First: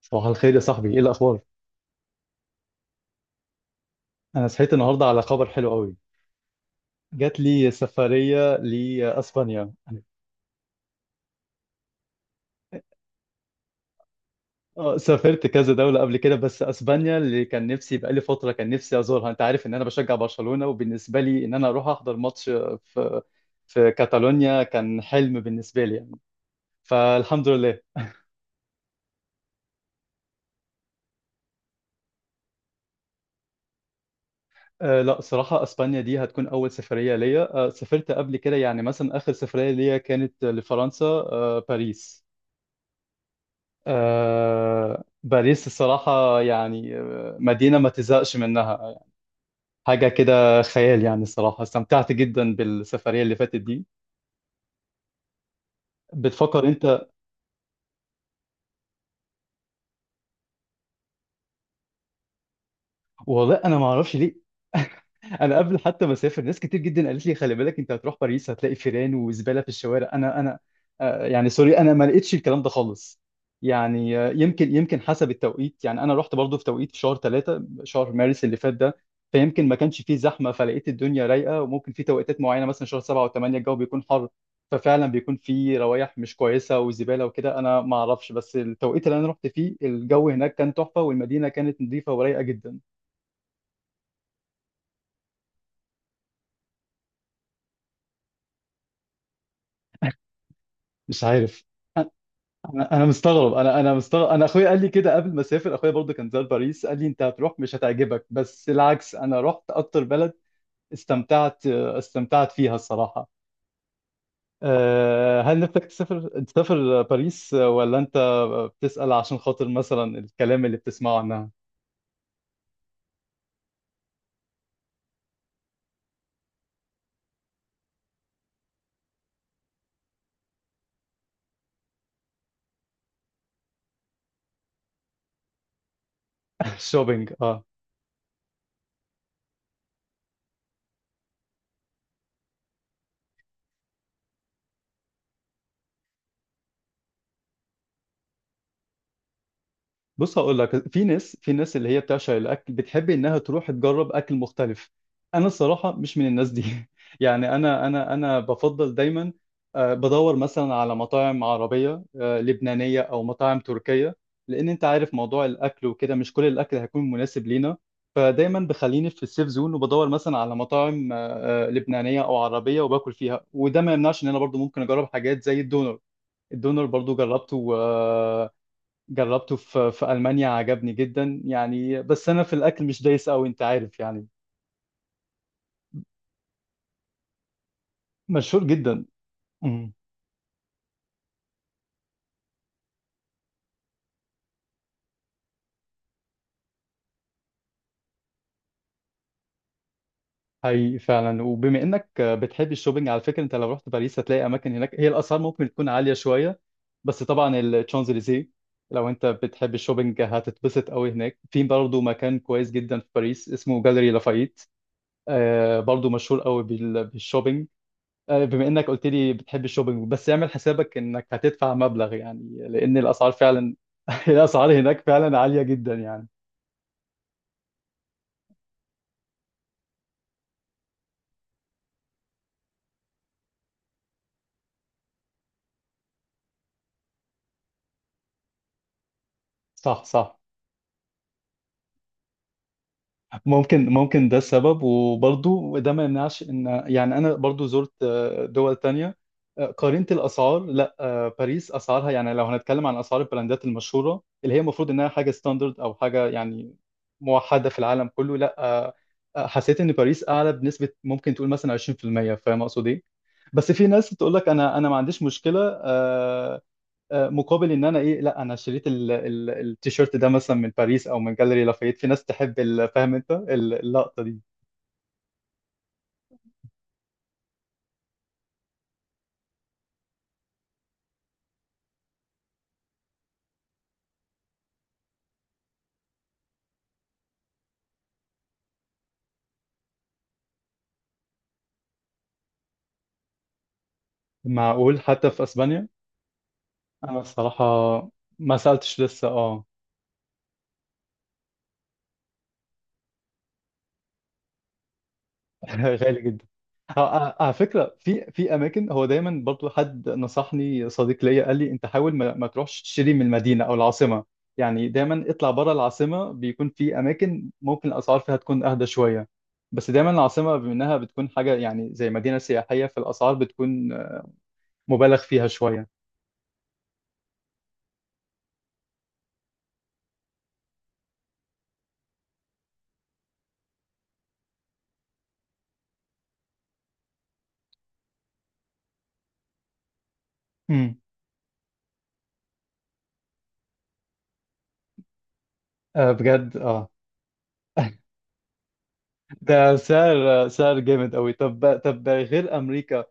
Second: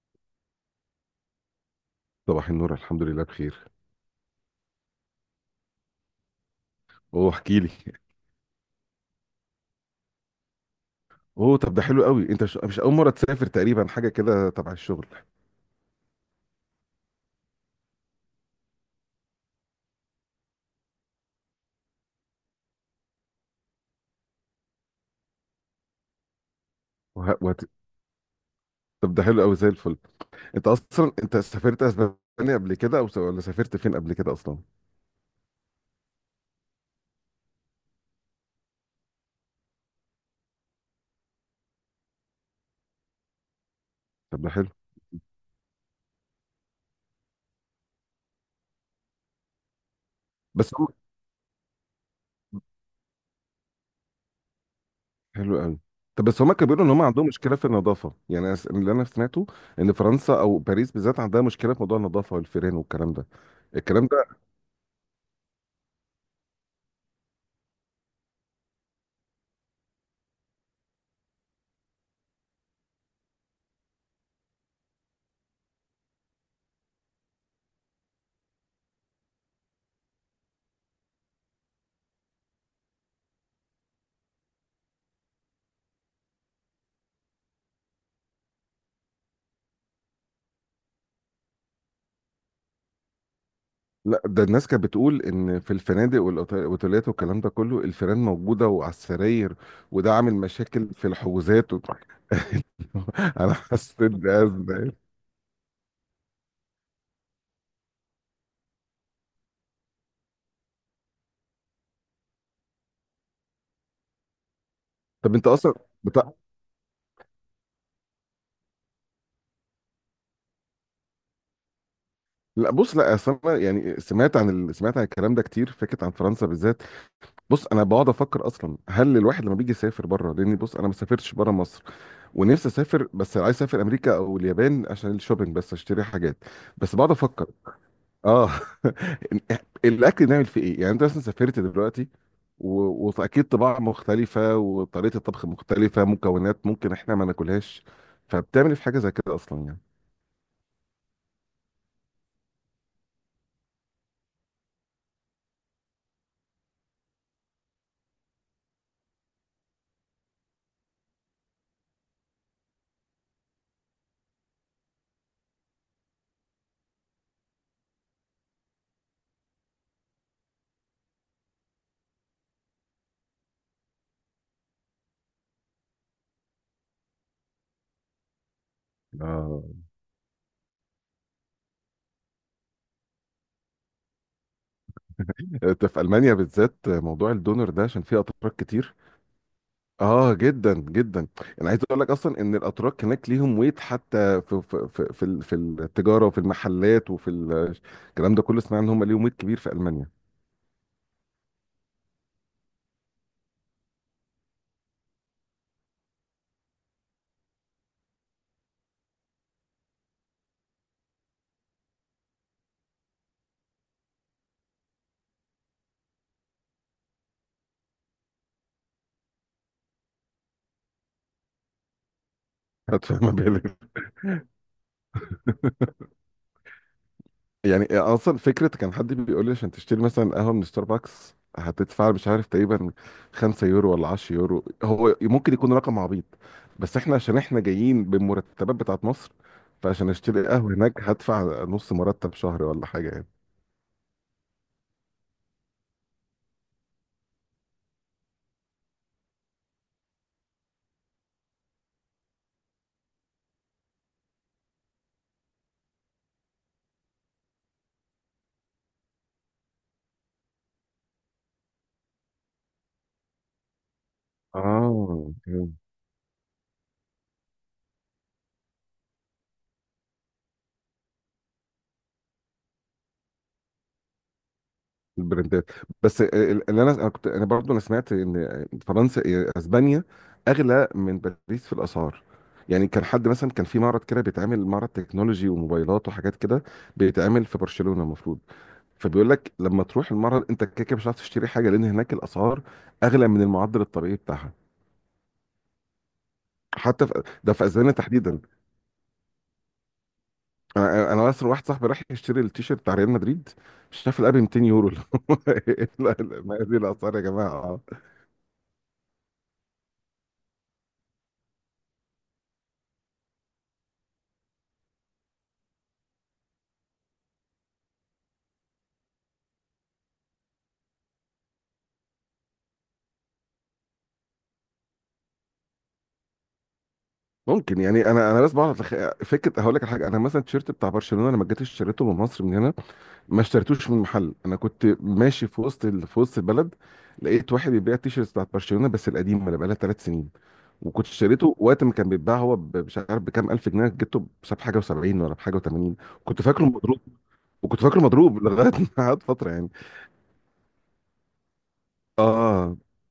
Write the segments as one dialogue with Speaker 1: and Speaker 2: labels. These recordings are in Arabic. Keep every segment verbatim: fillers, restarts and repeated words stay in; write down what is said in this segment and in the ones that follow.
Speaker 1: صباح الخير يا صاحبي، ايه الاخبار؟
Speaker 2: صباح النور، الحمد لله بخير.
Speaker 1: انا صحيت النهارده على خبر حلو قوي.
Speaker 2: اوه،
Speaker 1: جات
Speaker 2: احكي لي.
Speaker 1: لي سفريه لاسبانيا.
Speaker 2: اوه، طب ده حلو قوي. انت مش مش اول مره تسافر، تقريبا حاجه كده تبع
Speaker 1: اه،
Speaker 2: الشغل.
Speaker 1: سافرت كذا دوله قبل كده، بس اسبانيا اللي كان نفسي بقالي فتره كان نفسي ازورها. انت عارف ان انا بشجع برشلونه، وبالنسبه لي ان انا اروح احضر ماتش في في كاتالونيا كان حلم بالنسبه لي يعني.
Speaker 2: وه...
Speaker 1: فالحمد
Speaker 2: وهت...
Speaker 1: لله.
Speaker 2: طب ده حلو قوي، زي الفل. انت اصلا انت سافرت اسبانيا قبل كده، او س... ولا سافرت فين قبل كده اصلا؟
Speaker 1: آه لا، صراحه اسبانيا دي هتكون اول سفريه ليا. آه سافرت قبل كده، يعني مثلا اخر سفريه ليا كانت لفرنسا، آه باريس.
Speaker 2: طب ده حلو.
Speaker 1: آه، باريس الصراحة يعني آه، مدينة ما تزهقش منها. حاجة كده
Speaker 2: بس هم.
Speaker 1: خيال يعني، الصراحة استمتعت جدا بالسفرية اللي فاتت دي.
Speaker 2: حلو قوي. طب بس هما
Speaker 1: بتفكر
Speaker 2: كانوا بيقولوا ان هم
Speaker 1: انت؟
Speaker 2: عندهم مشكله في النظافه، يعني أس- اللي انا سمعته ان فرنسا او باريس بالذات عندها مشكله في موضوع النظافه والفيران والكلام ده.
Speaker 1: والله انا ما
Speaker 2: الكلام.
Speaker 1: اعرفش ليه. انا قبل حتى ما اسافر، ناس كتير جدا قالت لي خلي بالك انت هتروح باريس هتلاقي فيران وزباله في الشوارع. انا انا. آه، يعني سوري انا ما لقيتش الكلام ده خالص. يعني آه، يمكن يمكن حسب التوقيت. يعني انا رحت برضو في توقيت في شهر ثلاثة، شهر مارس اللي فات ده، فيمكن ما كانش فيه زحمه فلقيت الدنيا رايقه. وممكن في توقيتات معينه، مثلا شهر سبعة وثمانية، الجو بيكون حر ففعلا بيكون فيه روايح مش كويسه وزباله وكده، انا ما اعرفش. بس التوقيت اللي انا رحت فيه الجو هناك كان تحفه، والمدينه كانت نظيفه ورايقه جدا.
Speaker 2: لا، ده الناس كانت بتقول ان في الفنادق والاوتيلات والكلام ده كله الفيران موجوده وعلى السراير، وده عامل مشاكل في
Speaker 1: مش عارف.
Speaker 2: الحجوزات و...
Speaker 1: انا أنا
Speaker 2: انا
Speaker 1: مستغرب، انا انا
Speaker 2: حسيت
Speaker 1: مستغرب. انا اخويا قال لي
Speaker 2: بازمه.
Speaker 1: كده قبل ما اسافر، اخويا برضه كان زار باريس قال لي انت هتروح مش هتعجبك، بس العكس، انا رحت اكتر بلد استمتعت استمتعت فيها الصراحة.
Speaker 2: طب
Speaker 1: أه،
Speaker 2: انت
Speaker 1: هل
Speaker 2: اصلا
Speaker 1: نفسك
Speaker 2: بتاع.
Speaker 1: تسافر تسافر باريس، ولا انت بتسأل عشان خاطر مثلا الكلام اللي بتسمعه عنها؟
Speaker 2: لا، بص، لا، اصل انا يعني سمعت عن ال... سمعت عن الكلام ده كتير، فكره عن فرنسا بالذات. بص انا بقعد افكر اصلا، هل الواحد لما بيجي يسافر بره، لان بص انا ما سافرتش بره مصر ونفسي اسافر، بس عايز اسافر امريكا او اليابان عشان الشوبينج، بس اشتري حاجات. بس بقعد
Speaker 1: الشوبينج،
Speaker 2: افكر.
Speaker 1: اه.
Speaker 2: اه. الاكل نعمل فيه ايه؟ يعني انت مثلا سافرت دلوقتي، و- واكيد طباع مختلفه، وطريقه الطبخ مختلفه، مكونات ممكن احنا ما ناكلهاش. فبتعمل إيه في حاجه زي كده اصلا يعني؟
Speaker 1: بص، هقول لك، في ناس في ناس اللي هي بتعشق الاكل، بتحب انها تروح تجرب اكل مختلف. انا الصراحه مش من الناس دي. يعني انا انا انا بفضل دايما آه، بدور مثلا على مطاعم عربيه، آه، لبنانيه او مطاعم تركيه، لان انت عارف موضوع الاكل وكده مش كل الاكل هيكون مناسب لينا. فدايما بخليني في السيف زون وبدور مثلا على مطاعم آه، آه، لبنانيه او عربيه وباكل فيها. وده ما يمنعش ان انا برضو ممكن اجرب حاجات زي الدونر. الدونر برضو جربته، جربته
Speaker 2: اه،
Speaker 1: في في ألمانيا، عجبني جدا يعني. بس أنا في الأكل مش دايس أوي، أنت عارف يعني.
Speaker 2: انت في المانيا بالذات موضوع الدونر ده عشان فيه اتراك
Speaker 1: مشهور
Speaker 2: كتير.
Speaker 1: جدا. مم.
Speaker 2: اه، جدا جدا. انا عايز اقول لك اصلا ان الاتراك هناك ليهم ويت، حتى في في في في ال- في التجاره وفي المحلات وفي ال- الكلام ده كله، سمعنا ان هم ليهم ويت كبير في المانيا.
Speaker 1: حقيقي فعلا. وبما إنك بتحب الشوبينج، على فكرة أنت لو رحت باريس هتلاقي أماكن هناك هي الأسعار ممكن تكون عالية شوية، بس طبعا الشانزليزيه، لو أنت بتحب الشوبينج هتتبسط أوي هناك. في برضه مكان كويس جدا في باريس اسمه جاليري لافايت، آه برضه مشهور أوي بال- بالشوبينج. آه، بما انك قلت لي بتحب الشوبينج، بس اعمل حسابك انك هتدفع مبلغ يعني، لان
Speaker 2: فما
Speaker 1: الاسعار فعلا.
Speaker 2: بالك؟
Speaker 1: الاسعار هناك فعلا عالية جدا يعني.
Speaker 2: يعني اصلا فكره، كان حد بيقول لي عشان تشتري مثلا قهوه من ستاربكس هتدفع مش عارف تقريبا خمسة يورو ولا عشرة يورو. هو ممكن يكون رقم عبيط، بس احنا عشان احنا جايين بالمرتبات بتاعت مصر،
Speaker 1: صح،
Speaker 2: فعشان
Speaker 1: صح.
Speaker 2: اشتري قهوه هناك هدفع نص مرتب شهر ولا حاجه يعني.
Speaker 1: ممكن ممكن ده السبب. وبرضو ده ما يمنعش ان، يعني انا برضو زرت آه، دول تانية، آه، قارنت الاسعار. لا، آه، باريس اسعارها يعني لو هنتكلم عن اسعار البراندات المشهورة اللي هي المفروض انها حاجة ستاندرد او حاجة يعني موحدة في العالم كله، لا آه، آه، حسيت ان باريس اعلى بنسبة ممكن تقول مثلا عشرين في المية، فاهم اقصد ايه؟ بس في ناس تقول لك انا انا ما عنديش
Speaker 2: اه.
Speaker 1: مشكلة آه، آه، مقابل ان انا ايه، لا انا شريت ال- ال- التيشيرت ده مثلا من باريس او من جاليري لافايت. في ناس تحب ال- فاهم انت ال- اللقطه دي.
Speaker 2: البرنتات. بس ال- اللي انا انا كنت انا برضو انا سمعت ان فرنسا إيه، اسبانيا اغلى من باريس في الاسعار. يعني كان حد مثلا، كان في معرض كده بيتعمل، معرض تكنولوجي وموبايلات وحاجات كده، بيتعمل في برشلونة المفروض. فبيقول لك لما تروح المعرض انت كده كده مش هتعرف تشتري حاجه، لان هناك الاسعار اغلى من المعدل الطبيعي بتاعها.
Speaker 1: معقول، حتى في اسبانيا؟
Speaker 2: حتى
Speaker 1: انا
Speaker 2: في ده
Speaker 1: الصراحه
Speaker 2: في اسبانيا تحديدا.
Speaker 1: ما سالتش لسه، اه.
Speaker 2: انا انا اصلا واحد صاحبي راح يشتري التيشيرت بتاع ريال مدريد، شاف الاب ميتين يورو. لا،
Speaker 1: غالي
Speaker 2: لا،
Speaker 1: جدا.
Speaker 2: ما هذه
Speaker 1: اه،
Speaker 2: الاسعار يا
Speaker 1: اه، على
Speaker 2: جماعه آه.
Speaker 1: فكره في في اماكن، هو دايما برضو حد نصحني صديق ليا قال لي انت حاول ما, ما تروحش تشتري من المدينه او العاصمه. يعني دايما اطلع بره العاصمه، بيكون في اماكن ممكن الاسعار فيها تكون اهدى شويه. بس دايما العاصمه بما انها بتكون حاجه يعني زي مدينه سياحيه، فالاسعار بتكون آه، مبالغ فيها شويه.
Speaker 2: ممكن، يعني انا انا بس بعرف أتخ- فكره، هقول لك على حاجه. انا مثلا التيشيرت بتاع برشلونه لما جيت اشتريته من مصر من هنا، ما اشتريتوش من محل. انا كنت ماشي في وسط ال... في وسط البلد، لقيت واحد بيبيع التيشيرت بتاع برشلونه بس القديم، اللي بقالها ثلاث سنين،
Speaker 1: امم
Speaker 2: وكنت اشتريته وقت ما كان بيتباع هو ب- مش عارف بكام، الف جنيه جبته بس بحاجه و70 ولا بحاجه و80.
Speaker 1: آه،
Speaker 2: كنت
Speaker 1: بجد،
Speaker 2: فاكره
Speaker 1: اه.
Speaker 2: مضروب، وكنت فاكره مضروب لغايه ما قعد فتره يعني.
Speaker 1: ده سعر سعر جامد قوي. طب طب غير
Speaker 2: اه.
Speaker 1: امريكا،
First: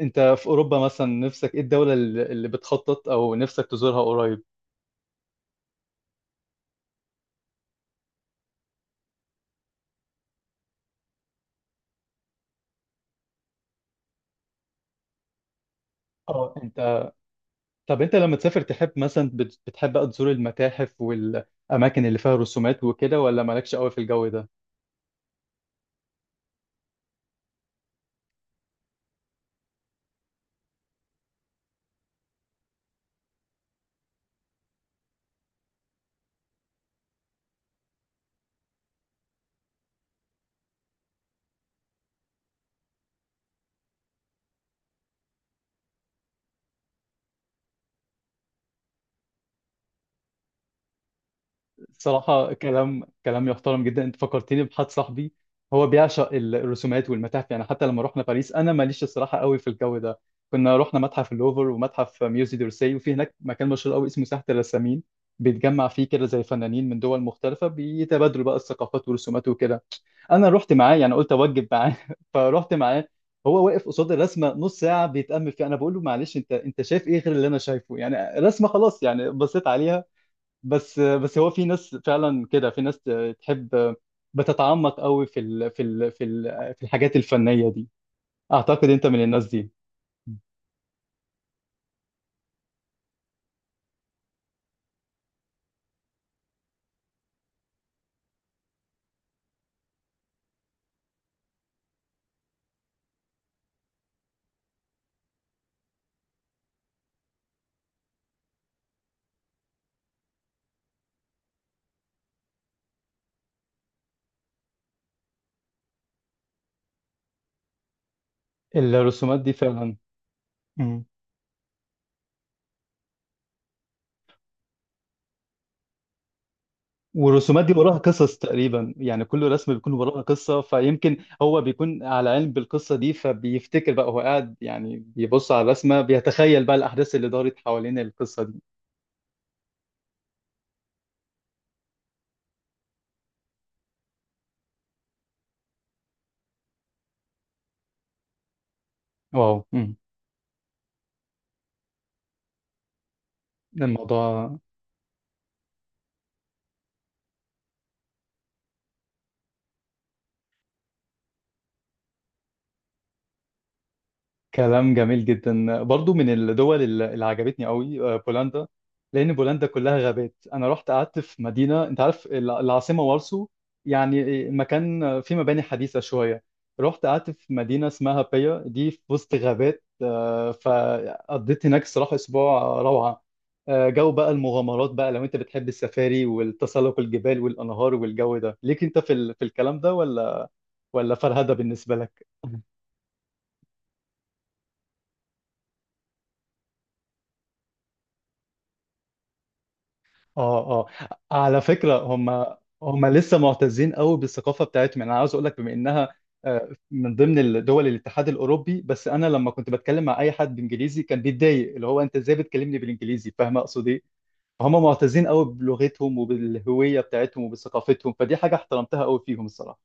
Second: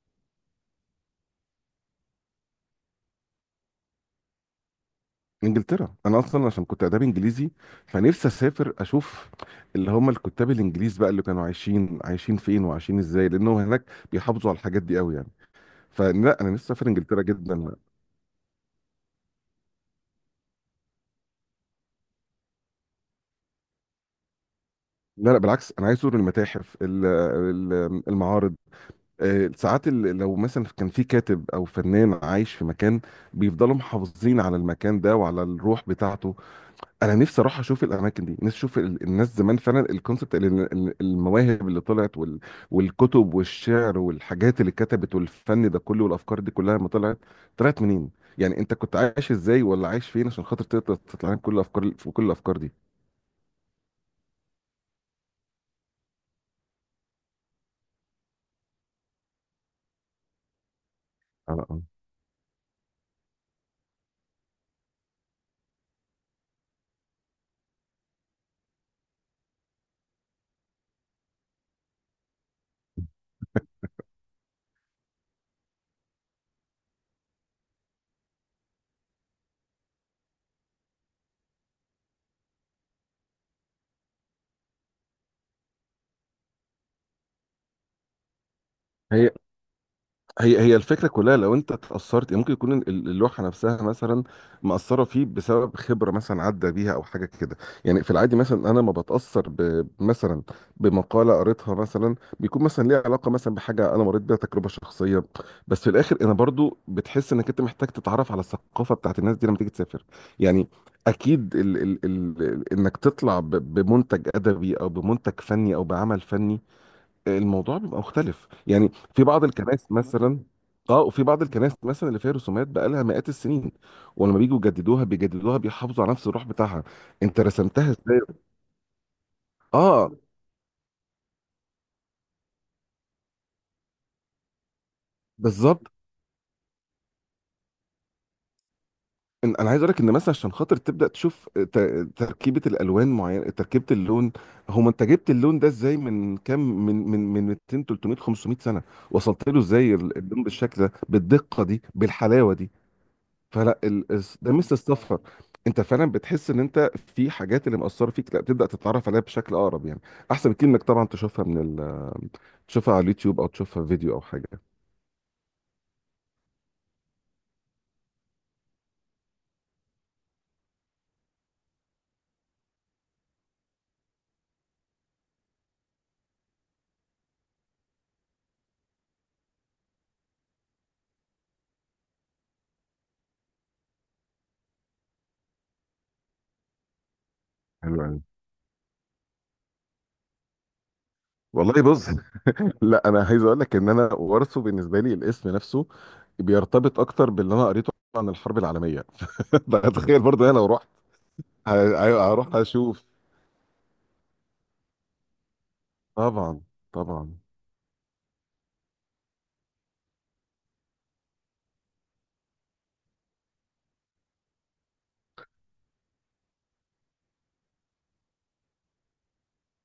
Speaker 1: انت في اوروبا مثلا نفسك ايه الدولة اللي اللي بتخطط او نفسك تزورها قريب؟
Speaker 2: انجلترا، انا اصلا عشان كنت اداب انجليزي، فنفسي اسافر اشوف اللي هم الكتاب الانجليز بقى، اللي كانوا عايشين عايشين فين وعايشين ازاي، لانه هناك بيحافظوا على الحاجات دي قوي يعني. فلا، انا
Speaker 1: اه،
Speaker 2: نفسي اسافر
Speaker 1: انت.
Speaker 2: انجلترا جدا.
Speaker 1: طب انت لما تسافر تحب مثلا بت- بتحب بقى تزور المتاحف والاماكن اللي فيها رسومات وكده، ولا مالكش قوي في الجو ده؟
Speaker 2: لا، لا، بالعكس، انا عايز ازور المتاحف، ال- ال- المعارض. آه، ساعات ال- لو مثلا كان في كاتب او فنان عايش في مكان، بيفضلوا محافظين على المكان ده وعلى الروح بتاعته. انا نفسي اروح اشوف الاماكن دي، نفسي اشوف ال- الناس زمان، فعلا الكونسبت، المواهب اللي طلعت، وال... والكتب والشعر والحاجات اللي اتكتبت والفن ده كله والافكار دي كلها، لما طلعت طلعت منين. يعني انت كنت عايش ازاي ولا عايش فين عشان خاطر تقدر تطلع لك كل الافكار، في كل
Speaker 1: الصراحة
Speaker 2: الافكار دي.
Speaker 1: كلام كلام يحترم جدا. انت فكرتني بحد صاحبي، هو بيعشق الرسومات والمتاحف. يعني حتى لما رحنا باريس، انا ماليش الصراحة قوي في الجو ده، كنا رحنا متحف
Speaker 2: اه،
Speaker 1: اللوفر
Speaker 2: اه.
Speaker 1: ومتحف ميوزي دورسي، وفي هناك مكان مشهور قوي اسمه ساحة الرسامين، بيتجمع فيه كده زي فنانين من دول مختلفة بيتبادلوا بقى الثقافات والرسومات وكده. انا رحت معاه، يعني قلت اوجب معاه. فرحت معاه، هو واقف قصاد الرسمة نص ساعة بيتأمل فيها. انا بقول له معلش انت انت شايف ايه غير اللي انا شايفه؟ يعني رسمة خلاص، يعني بصيت عليها. بس بس هو في ناس فعلا كده، في ناس تحب بتتعمق قوي في ال في ال في ال في الحاجات الفنية دي. اعتقد انت من
Speaker 2: هي
Speaker 1: الناس دي.
Speaker 2: هي هي الفكره كلها، لو انت اتاثرت، يعني ممكن يكون ال- اللوحه نفسها مثلا مأثره فيه بسبب خبره مثلا عدى بيها او حاجه كده. يعني في العادي مثلا انا ما بتاثر ب- مثلا بمقاله قريتها، مثلا بيكون مثلا ليها علاقه مثلا بحاجه انا مريت بيها تجربه شخصيه. بس في الاخر انا برضو بتحس انك انت محتاج تتعرف على الثقافه بتاعت الناس دي لما تيجي تسافر، يعني اكيد ال ال ال انك تطلع ب- بمنتج ادبي او بمنتج فني او بعمل فني، الموضوع بيبقى مختلف يعني. في
Speaker 1: الرسومات
Speaker 2: بعض
Speaker 1: دي
Speaker 2: الكنائس
Speaker 1: فعلا.
Speaker 2: مثلا. اه،
Speaker 1: مم.
Speaker 2: وفي بعض الكنائس مثلا اللي فيها رسومات بقى لها مئات السنين، ولما بيجوا يجددوها بيجددوها بيحافظوا على نفس الروح بتاعها. انت
Speaker 1: والرسومات دي
Speaker 2: رسمتها
Speaker 1: وراها
Speaker 2: ازاي.
Speaker 1: قصص تقريبا، يعني كل رسم بيكون
Speaker 2: اه،
Speaker 1: وراها قصة، فيمكن هو بيكون على علم بالقصة دي فبيفتكر بقى. هو قاعد يعني بيبص على
Speaker 2: بالظبط.
Speaker 1: الرسمة بيتخيل بقى الأحداث اللي دارت حوالين القصة دي.
Speaker 2: إن- انا عايز اقول لك ان مثلا عشان خاطر تبدا تشوف ت- تركيبه الالوان معينه، تركيبه اللون، هو انت جبت اللون ده ازاي؟ من كام، من من من ميتين، تلتميه، خمسمئة سنه، وصلت
Speaker 1: واو.
Speaker 2: له
Speaker 1: مم.
Speaker 2: ازاي ال- اللون بالشكل ده، بالدقه دي، بالحلاوه دي. فلا ال... الس- ده
Speaker 1: الموضوع.
Speaker 2: ميزه السفر، انت فعلا بتحس ان انت في حاجات اللي مأثره فيك، لا بتبدا تتعرف عليها بشكل اقرب يعني، احسن بكتير انك طبعا تشوفها من ال... تشوفها على اليوتيوب او تشوفها في فيديو او حاجه.
Speaker 1: كلام جميل جدا. برضو من الدول اللي اللي عجبتني قوي آه، بولندا. لان بولندا كلها غابات. انا رحت قعدت في مدينه، انت عارف الع- العاصمه وارسو، يعني مكان فيه مباني حديثه شويه. رحت قعدت في مدينه اسمها بيا دي في وسط غابات، آه، فقضيت هناك الصراحه اسبوع روعه. آه، جو بقى المغامرات بقى، لو انت بتحب السفاري والتسلق الجبال والانهار
Speaker 2: حلو قوي.
Speaker 1: والجو ده ليك انت في ال- في الكلام ده، ولا ولا فرهده
Speaker 2: والله
Speaker 1: بالنسبه
Speaker 2: بص
Speaker 1: لك؟
Speaker 2: لا، انا عايز اقول لك ان انا وارثه بالنسبه لي الاسم نفسه بيرتبط اكتر باللي انا قريته عن الحرب العالميه. فتخيل برضه انا لو
Speaker 1: اه، اه،
Speaker 2: رحت
Speaker 1: على فكرة هم،
Speaker 2: ه- هروح اشوف.
Speaker 1: هم لسه معتزين قوي بالثقافة بتاعتهم. يعني انا عاوز اقول لك، بما انها
Speaker 2: طبعا،
Speaker 1: آه، من
Speaker 2: طبعا.
Speaker 1: ضمن دول الاتحاد الاوروبي، بس انا لما كنت بتكلم مع اي حد بانجليزي كان بيتضايق، اللي هو انت ازاي بتكلمني بالانجليزي، فاهم اقصد ايه؟ فهم معتزين قوي بلغتهم وبالهوية بتاعتهم وبثقافتهم، فدي حاجة احترمتها قوي فيهم الصراحة.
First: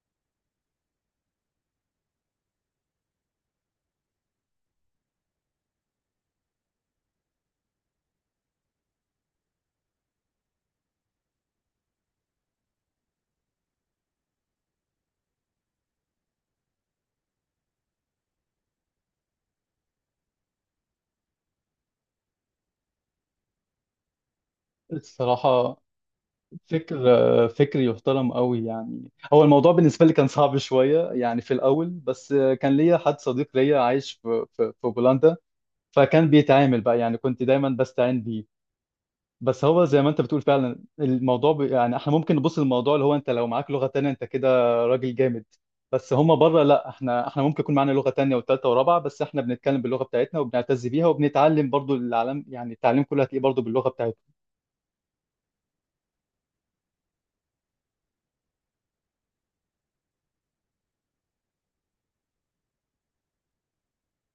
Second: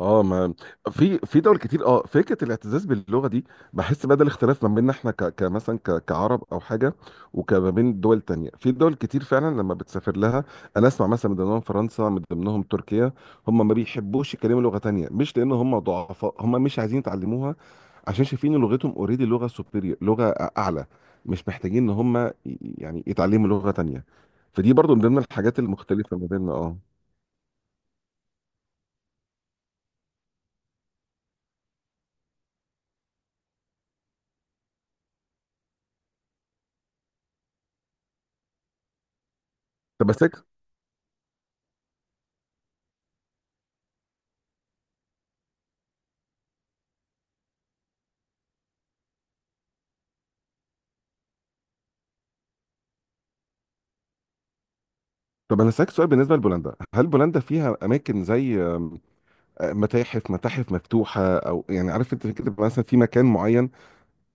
Speaker 2: اه، ما في في دول كتير، اه، فكره الاعتزاز باللغه دي، بحس بدل اختلاف ما بيننا احنا، ك... كمثلا ك... كعرب او حاجه، وكما بين دول تانية، في دول كتير فعلا لما بتسافر لها انا اسمع مثلا، من ضمنهم فرنسا، من ضمنهم تركيا، هم ما بيحبوش يتكلموا لغه تانية، مش لان هم ضعفاء، هم مش عايزين يتعلموها، عشان شايفين إن لغتهم اوريدي لغه سوبيريور، لغه اعلى، مش محتاجين ان هم ي- يعني يتعلموا لغه تانية. فدي برضو من ضمن الحاجات
Speaker 1: الصراحة
Speaker 2: المختلفه ما بيننا. اه.
Speaker 1: فكر، فكر يحترم قوي. يعني هو الموضوع بالنسبة لي كان صعب شوية يعني في الأول، بس كان ليا حد صديق ليا عايش في في في بولندا، فكان بيتعامل بقى، يعني كنت دايما بستعين بيه. بس هو زي
Speaker 2: طب
Speaker 1: ما
Speaker 2: بس.
Speaker 1: انت بتقول فعلا، الموضوع ب... يعني احنا ممكن نبص للموضوع اللي هو انت لو معاك لغة تانية انت كده راجل جامد. بس هما بره لا، احنا احنا ممكن يكون معانا لغة تانية وتالتة ورابعة، بس احنا بنتكلم باللغة بتاعتنا وبنعتز بيها، وبنتعلم برضو العالم. يعني التعليم كله هتلاقيه برضو باللغة بتاعته.
Speaker 2: طب انا اسالك سؤال، بالنسبه لبولندا، هل بولندا فيها اماكن زي آم، آه، متاحف متاحف مفتوحه، او يعني عارف انت كده مثلا في مكان معين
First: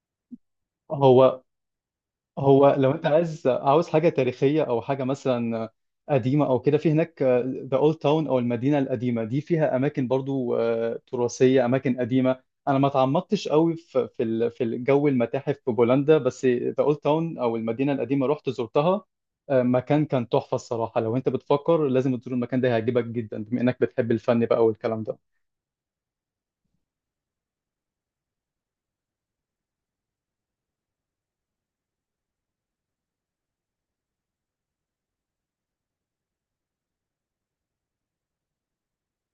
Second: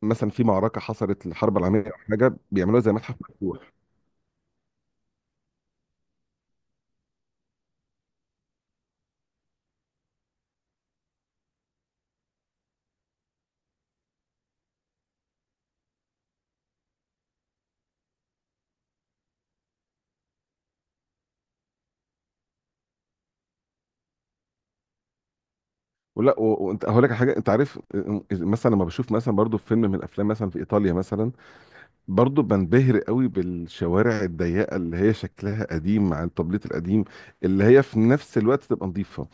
Speaker 2: مثلا في معركه حصلت
Speaker 1: هو
Speaker 2: الحرب العالميه، او حاجه
Speaker 1: هو
Speaker 2: بيعملوها
Speaker 1: لو
Speaker 2: زي
Speaker 1: انت
Speaker 2: متحف
Speaker 1: عايز
Speaker 2: مفتوح؟
Speaker 1: عاوز حاجه تاريخيه او حاجه مثلا قديمه او كده، في هناك ذا اولد تاون او المدينه القديمه دي، فيها اماكن برضو آه، تراثيه، اماكن قديمه. انا ما تعمقتش قوي في في ال- في الجو المتاحف في بولندا، بس ذا اولد تاون او المدينه القديمه رحت زرتها، آه، مكان كان تحفه الصراحه. لو انت بتفكر لازم تزور المكان ده، هيعجبك جدا بما انك بتحب الفن بقى والكلام ده.
Speaker 2: ولا و- وانت هقول لك على حاجه. انت عارف، آه، مثلا لما بشوف مثلا برضو فيلم من الافلام مثلا في ايطاليا مثلا، برضه بنبهر قوي بالشوارع الضيقه اللي هي شكلها قديم، مع التبليط القديم، اللي هي في نفس الوقت تبقى نظيفه.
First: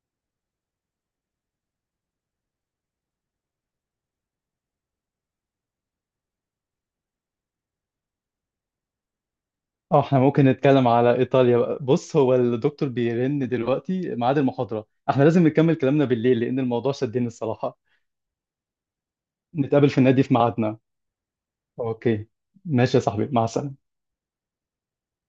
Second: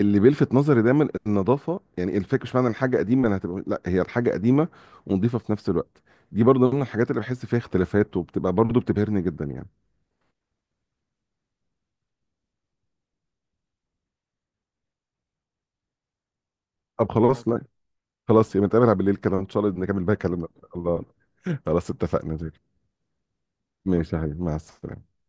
Speaker 2: اللي بيلفت نظري دايما النظافه، يعني الفكره، مش معنى الحاجه قديمه انها هتبقى، لا، هي الحاجه قديمه ونظيفه في نفس الوقت. دي برضه من الحاجات اللي بحس فيها اختلافات، وبتبقى برضه بتبهرني جدا يعني.
Speaker 1: اه، احنا ممكن نتكلم على ايطاليا بقى. بص، هو الدكتور بيرن دلوقتي ميعاد المحاضرة، احنا لازم نكمل كلامنا بالليل لأن الموضوع
Speaker 2: طب
Speaker 1: شدني
Speaker 2: خلاص، لا،
Speaker 1: الصراحة.
Speaker 2: خلاص يبقى نتقابل على بالليل كده، ان شاء الله
Speaker 1: نتقابل في
Speaker 2: نكمل بقى
Speaker 1: النادي في
Speaker 2: كلامنا.
Speaker 1: ميعادنا.
Speaker 2: الله. خلاص،
Speaker 1: اوكي،
Speaker 2: اتفقنا.
Speaker 1: ماشي يا صاحبي، مع السلامة.
Speaker 2: ماشي يا حبيبي، مع السلامه.